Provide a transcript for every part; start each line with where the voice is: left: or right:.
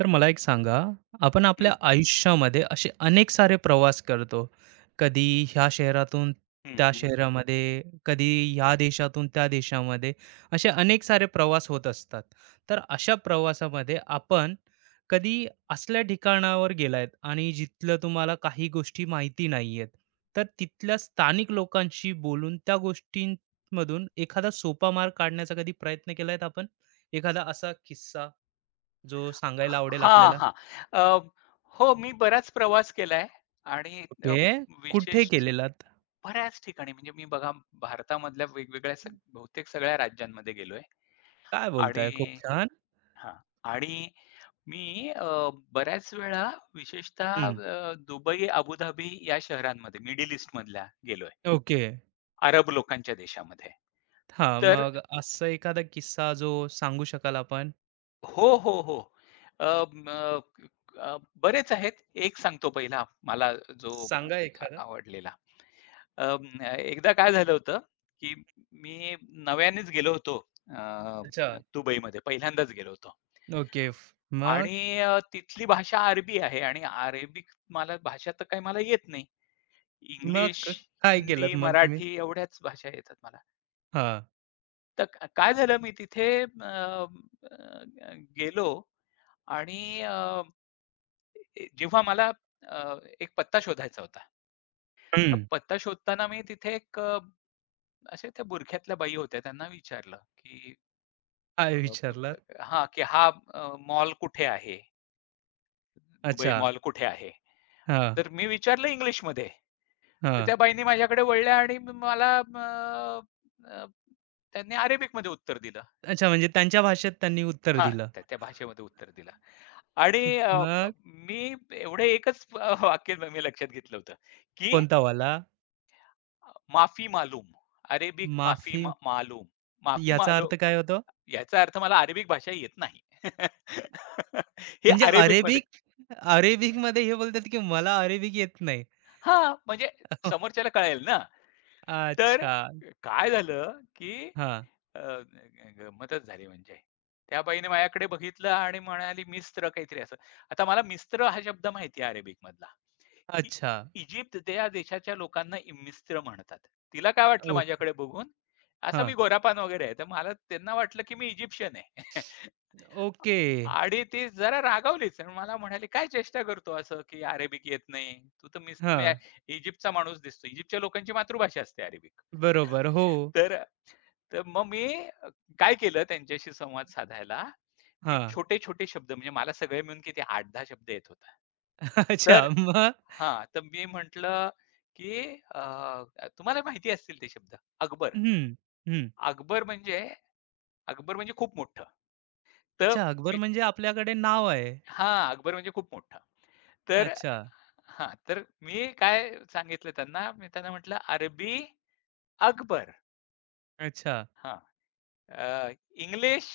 right: तर मला एक सांगा, आपण
left: हं,
right: आपल्या आयुष्यामध्ये असे अनेक सारे प्रवास करतो. कधी ह्या शहरातून
left: हं,
right: त्या
left: हं.
right: शहरामध्ये, कधी ह्या देशातून त्या देशामध्ये, असे अनेक सारे प्रवास होत असतात. तर अशा प्रवासामध्ये आपण कधी असल्या ठिकाणावर गेलायत आणि जिथलं तुम्हाला काही गोष्टी माहिती नाहीयेत, तर तिथल्या स्थानिक लोकांशी बोलून त्या गोष्टींमधून एखादा सोपा मार्ग काढण्याचा कधी प्रयत्न केलायत आपण? एखादा असा किस्सा जो सांगायला आवडेल
left: हां,
right: आपल्याला?
left: हां. अ, हो, मी बराच प्रवास केलाय आणि
right: ओके. कुठे
left: विशेष
right: केलेलात?
left: बऱ्याच ठिकाणी म्हणजे मी बघा भारतामधल्या वेगवेगळ्या सग बहुतेक सगळ्या राज्यांमध्ये गेलोय.
right: काय
left: आणि
right: बोलताय? खूप छान.
left: हां. आणि मी बऱ्याच वेळा विशेषतः
right: हं.
left: दुबई, अबुधाबी या शहरांमध्ये मिडल ईस्टमधल्या गेलोय.
right: ओके.
left: अरब लोकांच्या देशामध्ये.
right: हां,
left: तर
right: मग असा एखादा किस्सा जो सांगू शकाल आपण?
left: हो, हो, हो. अ, म अ, बरेच आहेत. एक सांगतो पहिला मला जो
right: सांगा एखादा.
left: आवडलेला. एकदा काय झालं होतं, की मी नव्यानेच अ,
right: अच्छा.
left: दुबईमध्ये पहिल्यांदाच गेलो होतो.
right: ओके.
left: आणि
right: मग?
left: तिथली भाषा अरबी आहे आणि अरेबिक मला भाषा तर काही मला येत नाही.
right: मग
left: इंग्लिश,
right: काय
left: हिंदी,
right: केलत मग तुम्ही?
left: मराठी एवढ्याच भाषा येतात मला.
right: हां.
left: तर काय झालं मी तिथे अ, अ, गेलो आणि जेव्हा मला एक पत्ता शोधायचा होता. तर
right: हं.
left: पत्ता शोधताना मी तिथे अशा त्या बुरख्यातल्या बाई होत्या त्यांना विचारलं, की
right: काय
left: अ
right: विचारलात?
left: की हा अ, मॉल कुठे आहे? दुबई
right: अच्छा.
left: मॉल कुठे आहे?
right: हां,
left: तर मी विचारलं इंग्लिशमध्ये. तर
right: हां.
left: त्या बाईंनी माझ्याकडे वळल्या आणि म मला अ, अ, त्यांनी अरेबिकमध्ये उत्तर दिलं.
right: अच्छा, म्हणजे त्यांच्या भाषेत त्यांनी उत्तर
left: हां,
right: दिलं.
left: त्या त्या भाषेमध्ये उत्तर दिलं. आणि
right: म- मग
left: मी एवढं एकच वाक्य मी लक्षात घेतलं होतं, की
right: कोणता वाला?
left: माफी मालूम. अरेबिक माफी
right: माफी.
left: मालूम. माफी
right: याचा
left: मालूम,
right: अर्थ काय होतो?
left: याचा अर्थ मला अरेबिक भाषा येत नाही. हे
right: म्हणजे
left: अरेबिकमध्ये.
right: अरेबिक, अरेबिकमध्ये हे बोलतात, की मला अरेबिक येत नाही.
left: हां, म्हणजे समोरच्याला कळेल ना. तर
right: अच्छा.
left: काय झालं, की
right: हां.
left: अ, ग गंमतच झाली म्हणजे. त्या बाईने माझ्याकडे बघितलं आणि म्हणाली मिस्र काहीतरी असं. आता मला मिस्र हा शब्द माहिती आहे अरेबिकमधला. इ
right: अच्छा.
left: इजिप्त त्या देशाच्या लोकांना मिस्र म्हणतात. तिला काय वाटलं
right: ओके.
left: माझ्याकडे बघून, असा
right: हां.
left: मी गोरापान वगैरे आहे. तर मला त्यांना वाटलं की मी इजिप्शियन आहे.
right: ओके.
left: आणि ती जरा रागावलीच आणि मला म्हणाली, "काय चेष्टा करतो असं, की अरेबिक येत नाही. तू तर मुस्लिम आहे.
right: हां.
left: इजिप्तचा माणूस दिसतो." इजिप्तच्या लोकांची मातृभाषा असते अरेबिक.
right: बरोबर. हो.
left: तर तर मग मी अ, काय केलं त्यांच्याशी संवाद साधायला, मी
right: हां.
left: छोटे-छोटे शब्द म्हणजे मला सगळे मिळून किती 8-10 शब्द येत होता. तर
right: अच्छा. मग?
left: हां, तर मी म्हटलं, की अ, तुम्हाला माहिती असतील ते शब्द. अकबर.
right: हं. हं.
left: अकबर म्हणजे अकबर म्हणजे खूप मोठं. तर
right: अच्छा. अकबर
left: मी
right: म्हणजे आपल्याकडे नाव आहे.
left: हां, अकबर म्हणजे खूप मोठं. तर
right: अच्छा.
left: हां, तर मी काय सांगितलं त्यांना, मी त्यांना म्हटलं, "अरबी अकबर."
right: अच्छा.
left: हां, अ, इंग्लिश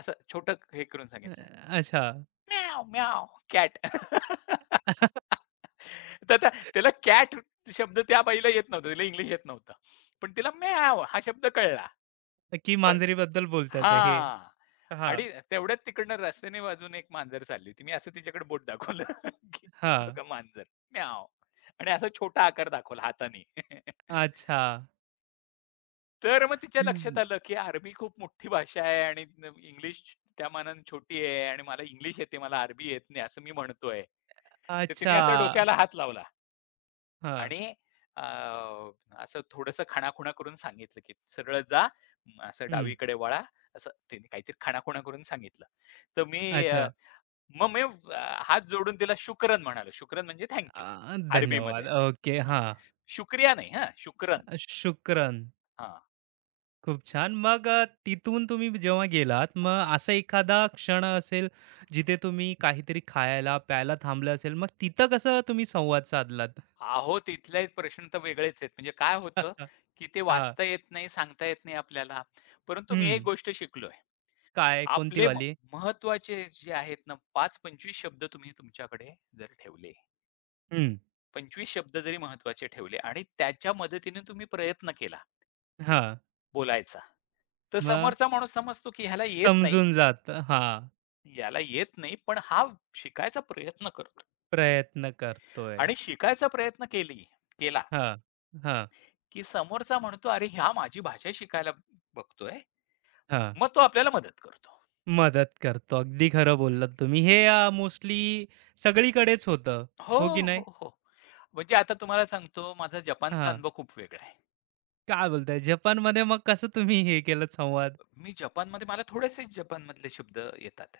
left: असं छोटं हे करून
right: अ,
left: सांगितलं.
right: अच्छा.
left: म्याव, म्याव, कॅट. तर त्याला कॅट शब्द त्या बाईला येत नव्हता. तिला इंग्लिश येत नव्हतं. पण तिला म्याव हा शब्द कळला.
right: की
left: बरं
right: मांजरीबद्दल बोलतात हे.
left: हां.
right: हां.
left: आणि तेवढ्यात तिकडनं रस्त्याने बाजूने एक मांजर चालली होती. मी असं तिच्याकडे बोट दाखवलं, की
right: हां.
left: बघा मांजर म्याव आणि असा छोटा आकार दाखवला हाताने.
right: अच्छा.
left: तर मग तिच्या लक्षात
right: हं.
left: आलं, की अरबी खूप मोठी भाषा आहे आणि इंग्लिश त्या मानाने छोटी आहे आणि मला इंग्लिश येते, मला अरबी येत नाही असं मी म्हणतोय. तर तिने
right: अच्छा.
left: असं डोक्याला हात लावला
right: हां.
left: आणि अ, असं थोडंसं खाणाखुणा करून सांगितलं, की "सरळ जा, असं
right: हं.
left: डावीकडे वळा." असं तिने काहीतरी खाणाखुणा करून सांगितलं. तर मी अ,
right: अच्छा.
left: मग मी हात जोडून तिला शुक्रन म्हणालो. शुक्रन म्हणजे थँक अरबीमध्ये.
right: धन्यवाद. ओके.
left: हां,
right: हां.
left: शुक्रिया नाही हां, शुक्रन.
right: शुक्रान.
left: हां.
right: खूप छान. मग तिथून तुम्ही जेव्हा गेलात, मग असा एखादा क्षण असेल, जिथे तुम्ही काहीतरी खायला, प्यायला थांबलं असेल, मग तिथं कसं तुम्ही संवाद साधलात?
left: अहो, तिथले प्रश्न तर वेगळेच आहेत. म्हणजे काय होतं, की ते
right: हां.
left: वाचता येत नाही, सांगता येत नाही आपल्याला. परंतु मी एक
right: हं.
left: गोष्ट शिकलोय.
right: काय? कोणती
left: आपले
right: वाली?
left: महत्त्वाचे जे आहेत ना 5-25 शब्द तुम्ही तुमच्याकडे जर ठेवले,
right: हं.
left: 25 शब्द जरी महत्त्वाचे ठेवले आणि त्याच्या मदतीने तुम्ही प्रयत्न केला
right: हां.
left: बोलायचा, तर
right: मग
left: समोरचा माणूस समजतो, की ह्याला येत नाही,
right: समजून जातं. हां.
left: याला येत नाही, पण हा शिकायचा प्रयत्न करतो
right: प्रयत्न करतोय.
left: आणि शिकायचा प्रयत्न केला,
right: हां. हां.
left: की समोरचा म्हणतो, "अरे, हा माझी भाषा शिकायला बघतोय."
right: हां.
left: मग तो आपल्याला मदत करतो.
right: मदत करतो. अगदी खरं बोललात तुम्ही. हे मोस्टली सगळीकडेच होतं,
left: हो,
right: हो की
left: हो,
right: नाही?
left: हो. म्हणजे आता तुम्हाला सांगतो माझा जपानचा
right: हां.
left: अनुभव खूप वेगळा आहे.
right: काय बोलताय? जपानमध्ये मग कसं तुम्ही हे केलं संवाद?
left: मी जपानमध्ये मला थोडेसे जपानमधले शब्द येतात.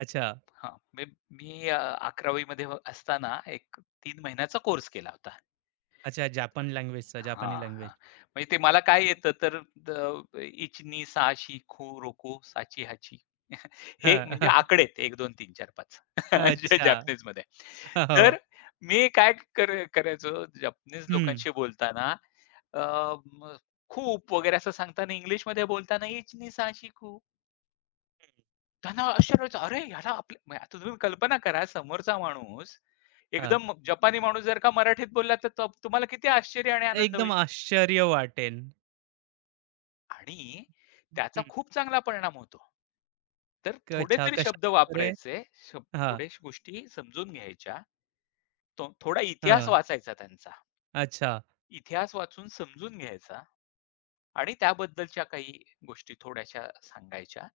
right: अच्छा,
left: हां, मी मी अ, 11वी मध्ये असताना एक तीन महिन्याचा कोर्स केला होता.
right: अच्छा, जापान लँग्वेजचा, जापानी
left: हां, हां.
right: लँग्वेज.
left: म्हणजे ते मला काय येतं तर इचनी, साहशी, खो, रोको, साची, हाची. हे
right: हां,
left: म्हणजे
right: हां.
left: आकडे आहेत एक दोन तीन 4, 5 जे
right: अच्छा.
left: जपनीजमध्ये. तर
right: हो.
left: मी काय करायचो जपनीज
right: हं.
left: लोकांशी बोलताना अ, म खूप वगैरे असं सांगताना इंग्लिशमध्ये बोलताना इचनी, साहशी, खो. त्यांना आश्चर्य "अरे ह्याला आपल्या" म्हणजे आता तुम्ही कल्पना करा समोरचा माणूस
right: हां.
left: एकदम जपानी माणूस जर का मराठीत बोलला तर तुम्हाला किती आश्चर्य आणि आनंद
right: एकदम
left: होईल.
right: आश्चर्य वाटेल.
left: आणि त्याचा
right: हं.
left: खूप चांगला परिणाम होतो. तर थोडे
right: अच्छा,
left: तरी शब्द
right: कशाप्रकारे?
left: वापरायचे. शब
right: हां,
left: थोड्या गोष्टी समजून घ्यायच्या. तो थोडा इतिहास
right: हां.
left: वाचायचा त्यांचा.
right: अच्छा.
left: इतिहास वाचून समजून घ्यायचा आणि त्याबद्दलच्या काही गोष्टी थोड्याशा सांगायच्या.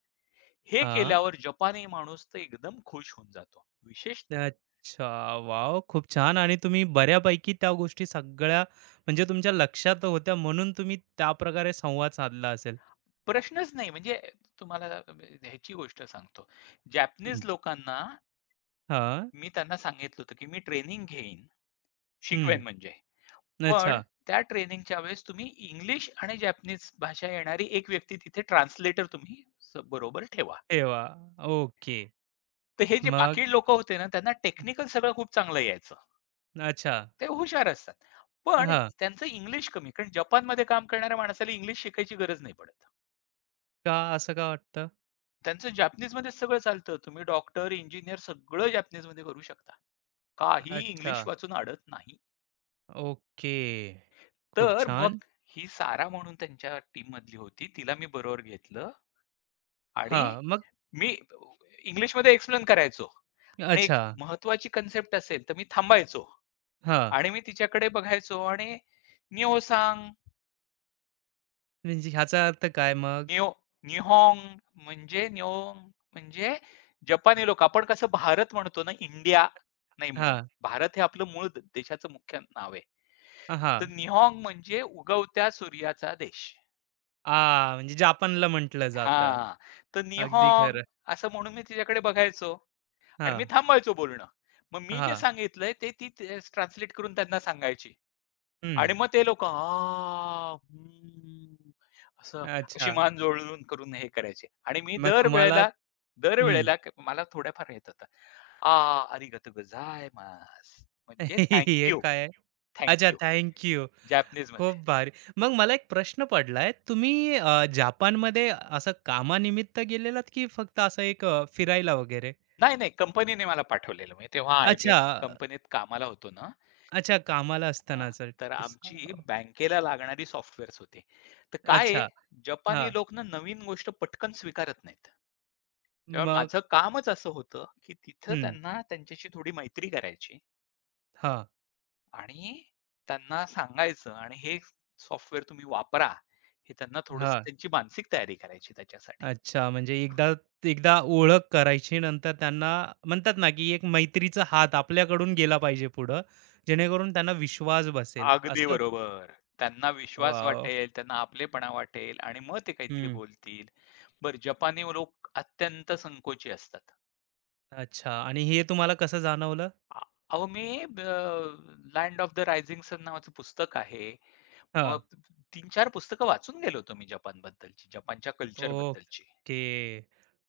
left: हे
right: हां.
left: केल्यावर जपानी माणूस तर एकदम खुश होऊन जातो. विशेषतः
right: अच्छा, वॉव! खूप छान आणि तुम्ही बऱ्यापैकी त्या गोष्टी सगळ्या म्हणजे तुमच्या लक्षात होत्या म्हणून तुम्ही त्याप्रकारे संवाद साधला असेल.
left: प्रश्नच नाही म्हणजे तुम्हाला ह्याची गोष्ट सांगतो.
right: हं.
left: जॅपनीज लोकांना
right: हां.
left: मी त्यांना सांगितलं होतं, की मी ट्रेनिंग घेईन, शिकवेन
right: हं.
left: म्हणजे. पण
right: अच्छा.
left: त्या ट्रेनिंगच्या वेळेस तुम्ही इंग्लिश आणि जॅपनीज भाषा येणारी एक व्यक्ती तिथे ट्रान्सलेटर तुम्ही स बरोबर ठेवा.
right: अरे! ओके.
left: तर हे जे
right: मग
left: बाकी लोकं होते ना, त्यांना टेक्निकल सगळं खूप चांगलं यायचं.
right: अच्छा.
left: ते हुशार असतात. पण
right: हां.
left: त्यांचं इंग्लिश कमी कारण जपानमध्ये काम करणाऱ्या माणसाला इंग्लिश शिकायची गरज नाही पडत.
right: का, असं का वाटतं?
left: त्यांचं जॅपनीजमध्येच सगळं चालतं. तुम्ही डॉक्टर, इंजिनिअर सगळं जॅपनीजमध्ये करू शकता. काही
right: अच्छा.
left: इंग्लिश वाचून अडत नाही.
right: ओके. खूप
left: तर
right: छान.
left: मग ही सारा म्हणून त्यांच्या टीममधली होती. तिला मी बरोबर घेतलं आणि
right: हां, मग
left: मी इंग्लिशमध्ये एक्सप्लेन करायचो आणि
right: अच्छा.
left: एक महत्त्वाची कन्सेप्ट असेल तर मी थांबायचो
right: हां,
left: आणि मी तिच्याकडे बघायचो आणि निओसांग,
right: म्हणजे ह्याचा अर्थ काय मग?
left: निओ निहोंग म्हणजे निओंग म्हणजे जपानी लोक आपण कसं भारत म्हणतो ना, इंडिया नाही म्हणत.
right: हां,
left: भारत हे आपलं मूळ देशाचं मुख्य नाव आहे.
right: अ,
left: तर निहोंग म्हणजे उगवत्या सूर्याचा देश.
right: आ, म्हणजे जापानला म्हटलं जातं.
left: हां, तर
right: अगदी
left: निहोंग
right: खरं.
left: असं म्हणून मी तिच्याकडे बघायचो आणि मी
right: हां,
left: थांबायचो बोलणं. मग मी जे
right: हां.
left: सांगितलंय ते ती तेच ट्रान्सलेट करून त्यांना सांगायची.
right: हं.
left: आणि मग ते लोकं "हां, हं." असं अशी
right: अच्छा.
left: मान जोडून करून हे करायचे. आणि मी
right: मग तुम्हाला हं.
left: दरवेळेला मला थोड्याफार येत होतं. "आ, अरिगातो गोजायमासु." म्हणजे थँक
right: हे
left: यू,
right: काय?
left: थँक
right: अच्छा,
left: यू.
right: Thank you. खूप भारी. मग मला एक प्रश्न पडलाय. तुम्ही जापानमध्ये असं कामानिमित्त गेलेलात की फक्त असं एक फिरायला वगैरे?
left: नाही, नाही कंपनीने मला पाठवलेलं. म्हणजे तेव्हा IBM
right: अच्छा.
left: कंपनीत कामाला होतो ना.
right: अच्छा, कामाला
left: हां,
right: असतानाचा
left: तर
right: किस्सा.
left: आमची
right: हो.
left: बँकेला लागणारी सॉफ्टवेअर्स होती. तर काय आहे,
right: अच्छा.
left: जपानी
right: हां.
left: लोक ना नवीन गोष्ट पटकन स्वीकारत नाहीत. तेव्हा
right: मग
left: माझं कामच असं होतं, की तिथं
right: हं.
left: त्यांना त्यांच्याशी थोडी मैत्री करायची
right: हां,
left: आणि त्यांना सांगायचं आणि हे सॉफ्टवेअर तुम्ही वापरा. हे त्यांना थोडंसं
right: हां.
left: त्यांची मानसिक तयारी करायची त्याच्यासाठी.
right: अच्छा, म्हणजे एकदा एकदा ओळख करायची, नंतर त्यांना म्हणतात ना, की एक मैत्रीचा हात आपल्याकडून गेला पाहिजे पुढं, जेणेकरून त्यांना विश्वास बसेल.
left: अगदी
right: असं?
left: बरोबर. त्यांना विश्वास
right: वॉव!
left: वाटेल, त्यांना आपलेपणा वाटेल आणि मग ते काहीतरी
right: हं.
left: बोलतील. बरं जपानी लोक अत्यंत संकोची असतात.
right: अच्छा, आणि हे तुम्हाला कसं जाणवलं?
left: आ, अहो, मी land of the rising sun नावाचं पुस्तक आहे. मग
right: हां.
left: 3-4 पुस्तकं वाचून गेलो होतो मी जपानबद्दलची, जपानच्या कल्चरबद्दलची.
right: ओके.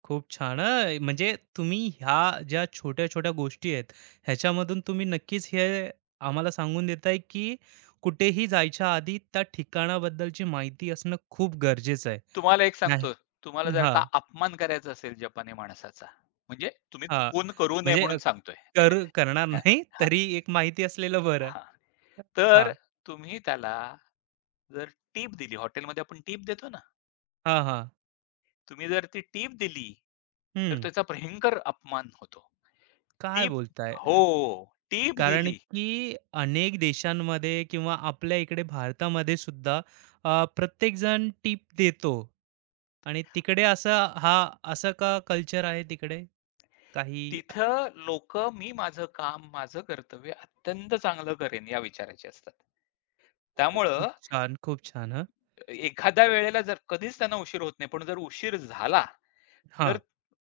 right: खूप छान हं. म्हणजे तुम्ही ह्या ज्या छोट्या-छोट्या गोष्टी आहेत, ह्याच्यामधून तुम्ही नक्कीच हे आम्हाला सांगून देताय, की कुठेही जायच्या आधी त्या ठिकाणाबद्दलची माहिती असणं खूप गरजेचं आहे.
left: तुम्हाला एक
right: नाही.
left: सांगतो, तुम्हाला जर
right: हां,
left: का अपमान करायचा असेल जपानी माणसाचा, म्हणजे तुम्ही
right: हां.
left: चुकून करू नये
right: म्हणजे
left: म्हणून सांगतोय.
right: करणार
left: हां,
right: नाही
left: हां,
right: तरी एक माहिती असलेलं बरं.
left: हां. तर
right: हां,
left: तुम्ही त्याला जर टिप दिली, हॉटेलमध्ये आपण टिप देतो ना,
right: हां, हां.
left: तुम्ही जर ती टिप दिली, तर
right: हं.
left: त्याचा भयंकर अपमान होतो.
right: काय
left: टिप
right: बोलताय?
left: हो, टिप
right: कारण
left: दिली.
right: की अनेक देशांमध्ये किंवा आपल्या इकडे भारतामध्ये सुद्धा प्रत्येकजण टीप देतो आणि तिकडे असं का कल्चर आहे तिकडे, काही?
left: तिथं लोक मी माझं काम, माझं कर्तव्य अत्यंत चांगलं करेन या विचाराचे असतात.
right: ओ,
left: त्यामुळं
right: खूप छान, खूप छान हं.
left: एखाद्या वेळेला जर कधीच त्यांना उशीर होत नाही, पण जर उशीर झाला, तर
right: हां,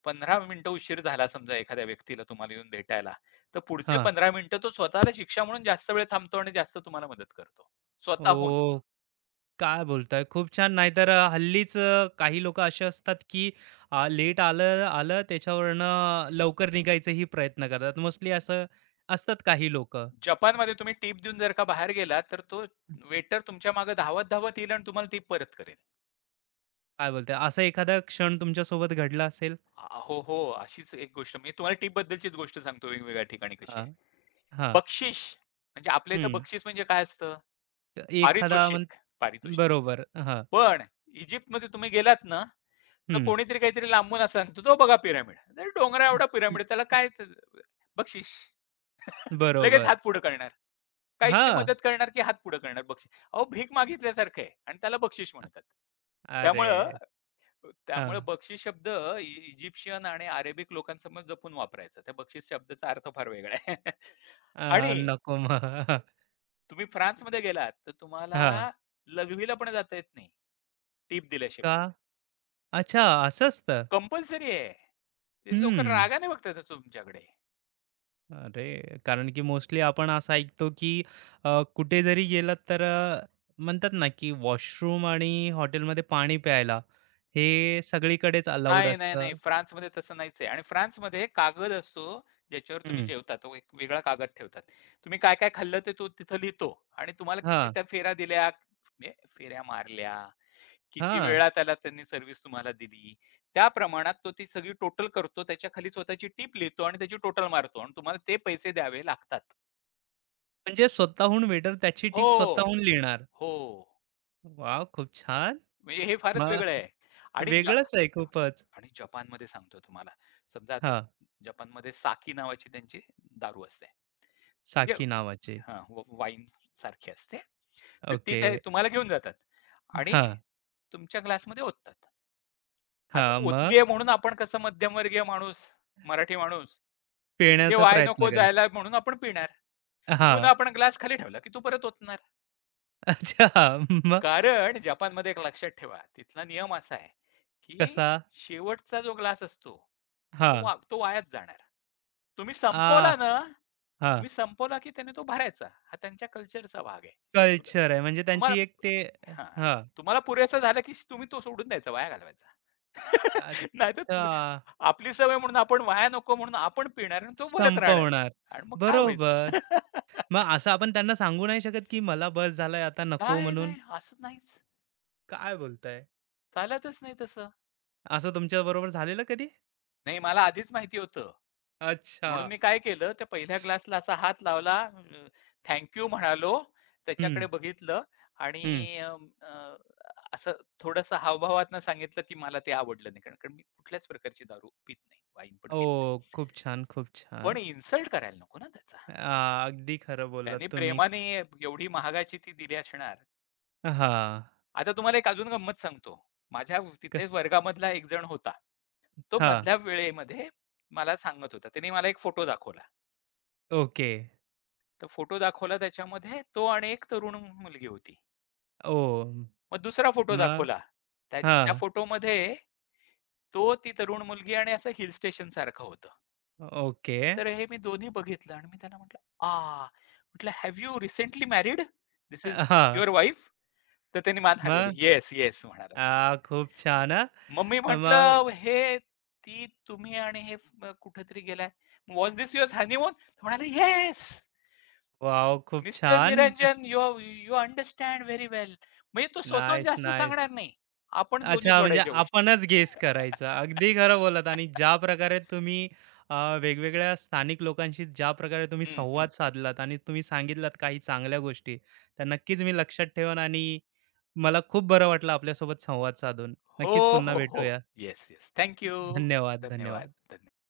left: 15 मिनिटं उशीर झाला समजा एखाद्या व्यक्तीला तुम्हाला येऊन भेटायला, तर पुढचे
right: हां.
left: 15 मिनिटं तो स्वतःला शिक्षा म्हणून जास्त वेळ थांबतो आणि जास्त तुम्हाला मदत करतो. स्वतःहून.
right: ओ, काय बोलताय? खूप छान. नाहीतर हल्लीच काही लोक असे असतात, की लेट आलं आलं त्याच्यावरनं लवकर निघायचाही प्रयत्न करतात. मोस्टली असं असतात काही लोकं.
left: जपानमध्ये तुम्ही टिप देऊन जर का बाहेर गेलात, तर तो वेटर तुमच्या मागे धावत-धावत येईल आणि तुम्हाला टिप परत करेल.
right: काय बोलताय? असा एखादा क्षण तुमच्यासोबत घडला असेल?
left: हो, हो. अशीच एक गोष्ट मी तुम्हाला टिपबद्दलचीच गोष्ट सांगतो वेगवेगळ्या ठिकाणी कशी आहे.
right: हां,
left: बक्षीस म्हणजे आपल्या इथं
right: हं.
left: बक्षीस म्हणजे काय असतं?
right: एखादा म्हण
left: पारितोषिक, पारितोषिक.
right: बरोबर. हां,
left: पण इजिप्तमध्ये तुम्ही गेलात ना, तर
right: हं.
left: कोणीतरी काहीतरी लांबून असं सांगतो, "तो बघा पिरामिड." अरे डोंगरा एवढा पिरामिड त्याला काय बक्षीस. लगेच हात
right: बरोबर.
left: पुढे करणार. काहीतरी
right: हां.
left: मदत करणार, की हात पुढे करणार बक्षीस. अहो भीक मागितल्यासारखं आहे आणि त्याला बक्षीस म्हणतात. त्यामुळं
right: अरे!
left: त्यामुळे
right: हां.
left: बक्षीस शब्द इ इजिप्शियन आणि अरेबिक लोकांसमोर जपून वापरायचा. त्या बक्षीस शब्दाचा अर्थ फार वेगळा आहे.
right: अ,
left: आणि
right: नको मग.
left: तुम्ही फ्रान्समध्ये गेलात, तर तुम्हाला
right: हां.
left: लघवीला पण जाता येत नाही, टिप
right: का?
left: दिल्याशिवाय.
right: अच्छा, असं असतं.
left: कंपल्सरी आहे. ते लोकं
right: हं.
left: रागाने बघतात तुमच्याकडे.
right: अरे! कारण की मोस्टली आपण असं ऐकतो की कुठे जरी गेलात तर म्हणतात ना की वॉशरूम आणि हॉटेलमध्ये पाणी प्यायला हे सगळीकडेच अलाउड
left: नाही, नाही,
right: असतं.
left: नाही. फ्रान्समध्ये तसं नाहीच आहे आणि फ्रान्समध्ये कागद असतो, ज्याच्यावर तुम्ही
right: हं.
left: जेवता. तो एक वेगळा कागद ठेवतात. तुम्ही काय-काय खाल्लं ते तो तिथं लिहितो आणि तुम्हाला किती
right: हां,
left: त्या फेऱ्या दिल्या, म्हणजे फेऱ्या मारल्या किती
right: हां.
left: वेळा त्याला त्यांनी सर्व्हिस तुम्हाला दिली. त्या प्रमाणात तो ती सगळी टोटल करतो. त्याच्याखाली स्वतःची टीप लिहितो आणि त्याची टोटल मारतो आणि तुम्हाला ते पैसे द्यावे लागतात.
right: म्हणजे स्वतःहून वेटर त्याची टिप
left: हो.
right: स्वतःहून लिहिणार.
left: हो.
right: वाव, खूप छान.
left: म्हणजे हे फारच वेगळं
right: मग
left: आहे. आणि जा
right: वेगळंच आहे खूपच.
left: आणि जपानमध्ये सांगतो तुम्हाला. समजा आता
right: हां,
left: जपानमध्ये साकी नावाची त्यांची दारू असते. म्हणजे
right: साकी नावाचे.
left: हां, वाईन सारखी असते. तर ती
right: ओके.
left: ते तुम्हाला घेऊन जातात आणि
right: हां,
left: तुमच्या ग्लासमध्ये ओततात. आता
right: हां. मग
left: ओतली आहे म्हणून आपण कसं मध्यमवर्गीय माणूस, मराठी माणूस ते
right: पिळण्याचा
left: वाया
right: प्रयत्न
left: नको
right: करा.
left: जायला म्हणून आपण पिणार. पिऊन
right: हां.
left: आपण ग्लास खाली ठेवला, की तो परत ओतणार.
right: अच्छा. हा, मग
left: कारण जपानमध्ये एक लक्षात ठेवा, तिथला नियम असा आहे, की
right: कसा?
left: शेवटचा जो ग्लास असतो,
right: हां.
left: तो वायाच जाणार. तुम्ही
right: आ,
left: संपवला ना,
right: हां.
left: तुम्ही संपवला, की त्याने तो भरायचा. हा त्यांच्या कल्चरचा भाग आहे. तुला-
right: कल्चर आहे म्हणजे
left: तुम्हाला
right: त्यांची एक ते
left: हां,
right: हां.
left: तुम्हाला पुरेसं झालं, की तुम्ही तो सोडून द्यायचा, वाया घालवायचा. नाहीतर
right: अच्छा.
left: तुम्ही आपली सवय म्हणून आपण वाया नको म्हणून आपण पिणार आणि तो भरत राहणार
right: संपवणार.
left: आणि मग काय व्हायचं?
right: बरोबर. मग असं आपण त्यांना सांगू नाही शकत, की मला बस झालंय आता नको
left: नाही,
right: म्हणून?
left: नाही. असं नाहीच.
right: काय बोलताय?
left: चालतच नाही तसं.
right: असं तुमच्याबरोबर झालेलं कधी?
left: नाही मला आधीच माहिती होतं.
right: अच्छा.
left: म्हणून मी काय केलं त्या पहिल्या ग्लासला असा हात लावला, थँक यू म्हणालो.
right: हं,
left: त्याच्याकडे बघितलं आणि अ, अ, असं थोडंसं हावभावातनं सांगितलं, की मला ते आवडलं नाही. कारण कारण मी कुठल्याच प्रकारची दारू पीत नाही. वाईन पण
right: हो.
left: पीत नाही.
right: खूप छान, खूप
left: पण
right: छान.
left: इन्सल्ट करायला नको ना त्याचा.
right: अ, अगदी खरं
left: त्याने
right: बोललात तुम्ही.
left: प्रेमाने एवढी महागाची ती दिली असणार.
right: हां.
left: आता तुम्हाला एक अजून गंमत सांगतो. माझ्या
right: कस
left: तिथेच वर्गामधला एक जण होता. तो
right: हां.
left: मधल्या वेळेमध्ये मला सांगत होता. त्याने मला एक फोटो दाखवला.
right: ओके.
left: तर फोटो दाखवला त्याच्यामध्ये तो आणि एक तरुण मुलगी होती.
right: ओह!
left: मग दुसरा फोटो
right: मग?
left: दाखवला. त्या त्या
right: हां.
left: फोटोमध्ये तो, ती तरुण मुलगी आणि असं हिल स्टेशन सारखं होतं.
right: ओके.
left: तर हे मी दोन्ही बघितलं आणि मी त्यांना म्हटलं, "आह!" म्हटलं, "have you recently married? This is
right: हां.
left: Your wife?" तर त्यांनी मान हलवली.
right: मग?
left: "येस, येस" म्हणाला.
right: आ, खूप छान हां.
left: मग मी म्हटलं,
right: मग
left: "हे ती तुम्ही आणि हे कुठेतरी गेलाय. Was this your honeymoon?" म्हणाले, "येस."
right: वॉव! खूप
left: मिस्टर
right: छान.
left: Niranjan you you understand very well. म्हणजे तो स्वतःहून
right: नाईस,
left: जास्त
right: नाईस.
left: सांगणार नाही. आपण दोन्ही
right: अच्छा, म्हणजे
left: जोडायच्या गोष्टी.
right: आपणच गेस करायचा. अगदी खरं बोललात आणि ज्या प्रकारे तुम्ही अ, वेगवेगळ्या स्थानिक लोकांशी ज्या प्रकारे तुम्ही
left: हं,
right: संवाद
left: हं.
right: साधलात आणि तुम्ही सांगितलात काही चांगल्या गोष्टी, त्या नक्कीच मी लक्षात ठेवेन आणि मला खूप बरं वाटलं आपल्यासोबत संवाद साधून.
left: हो,
right: नक्कीच पुन्हा
left: हो, हो.
right: भेटूया.
left: Yes, yes. Thank you.
right: धन्यवाद,
left: धन्यवाद.
right: धन्यवाद.
left: धन्यवाद.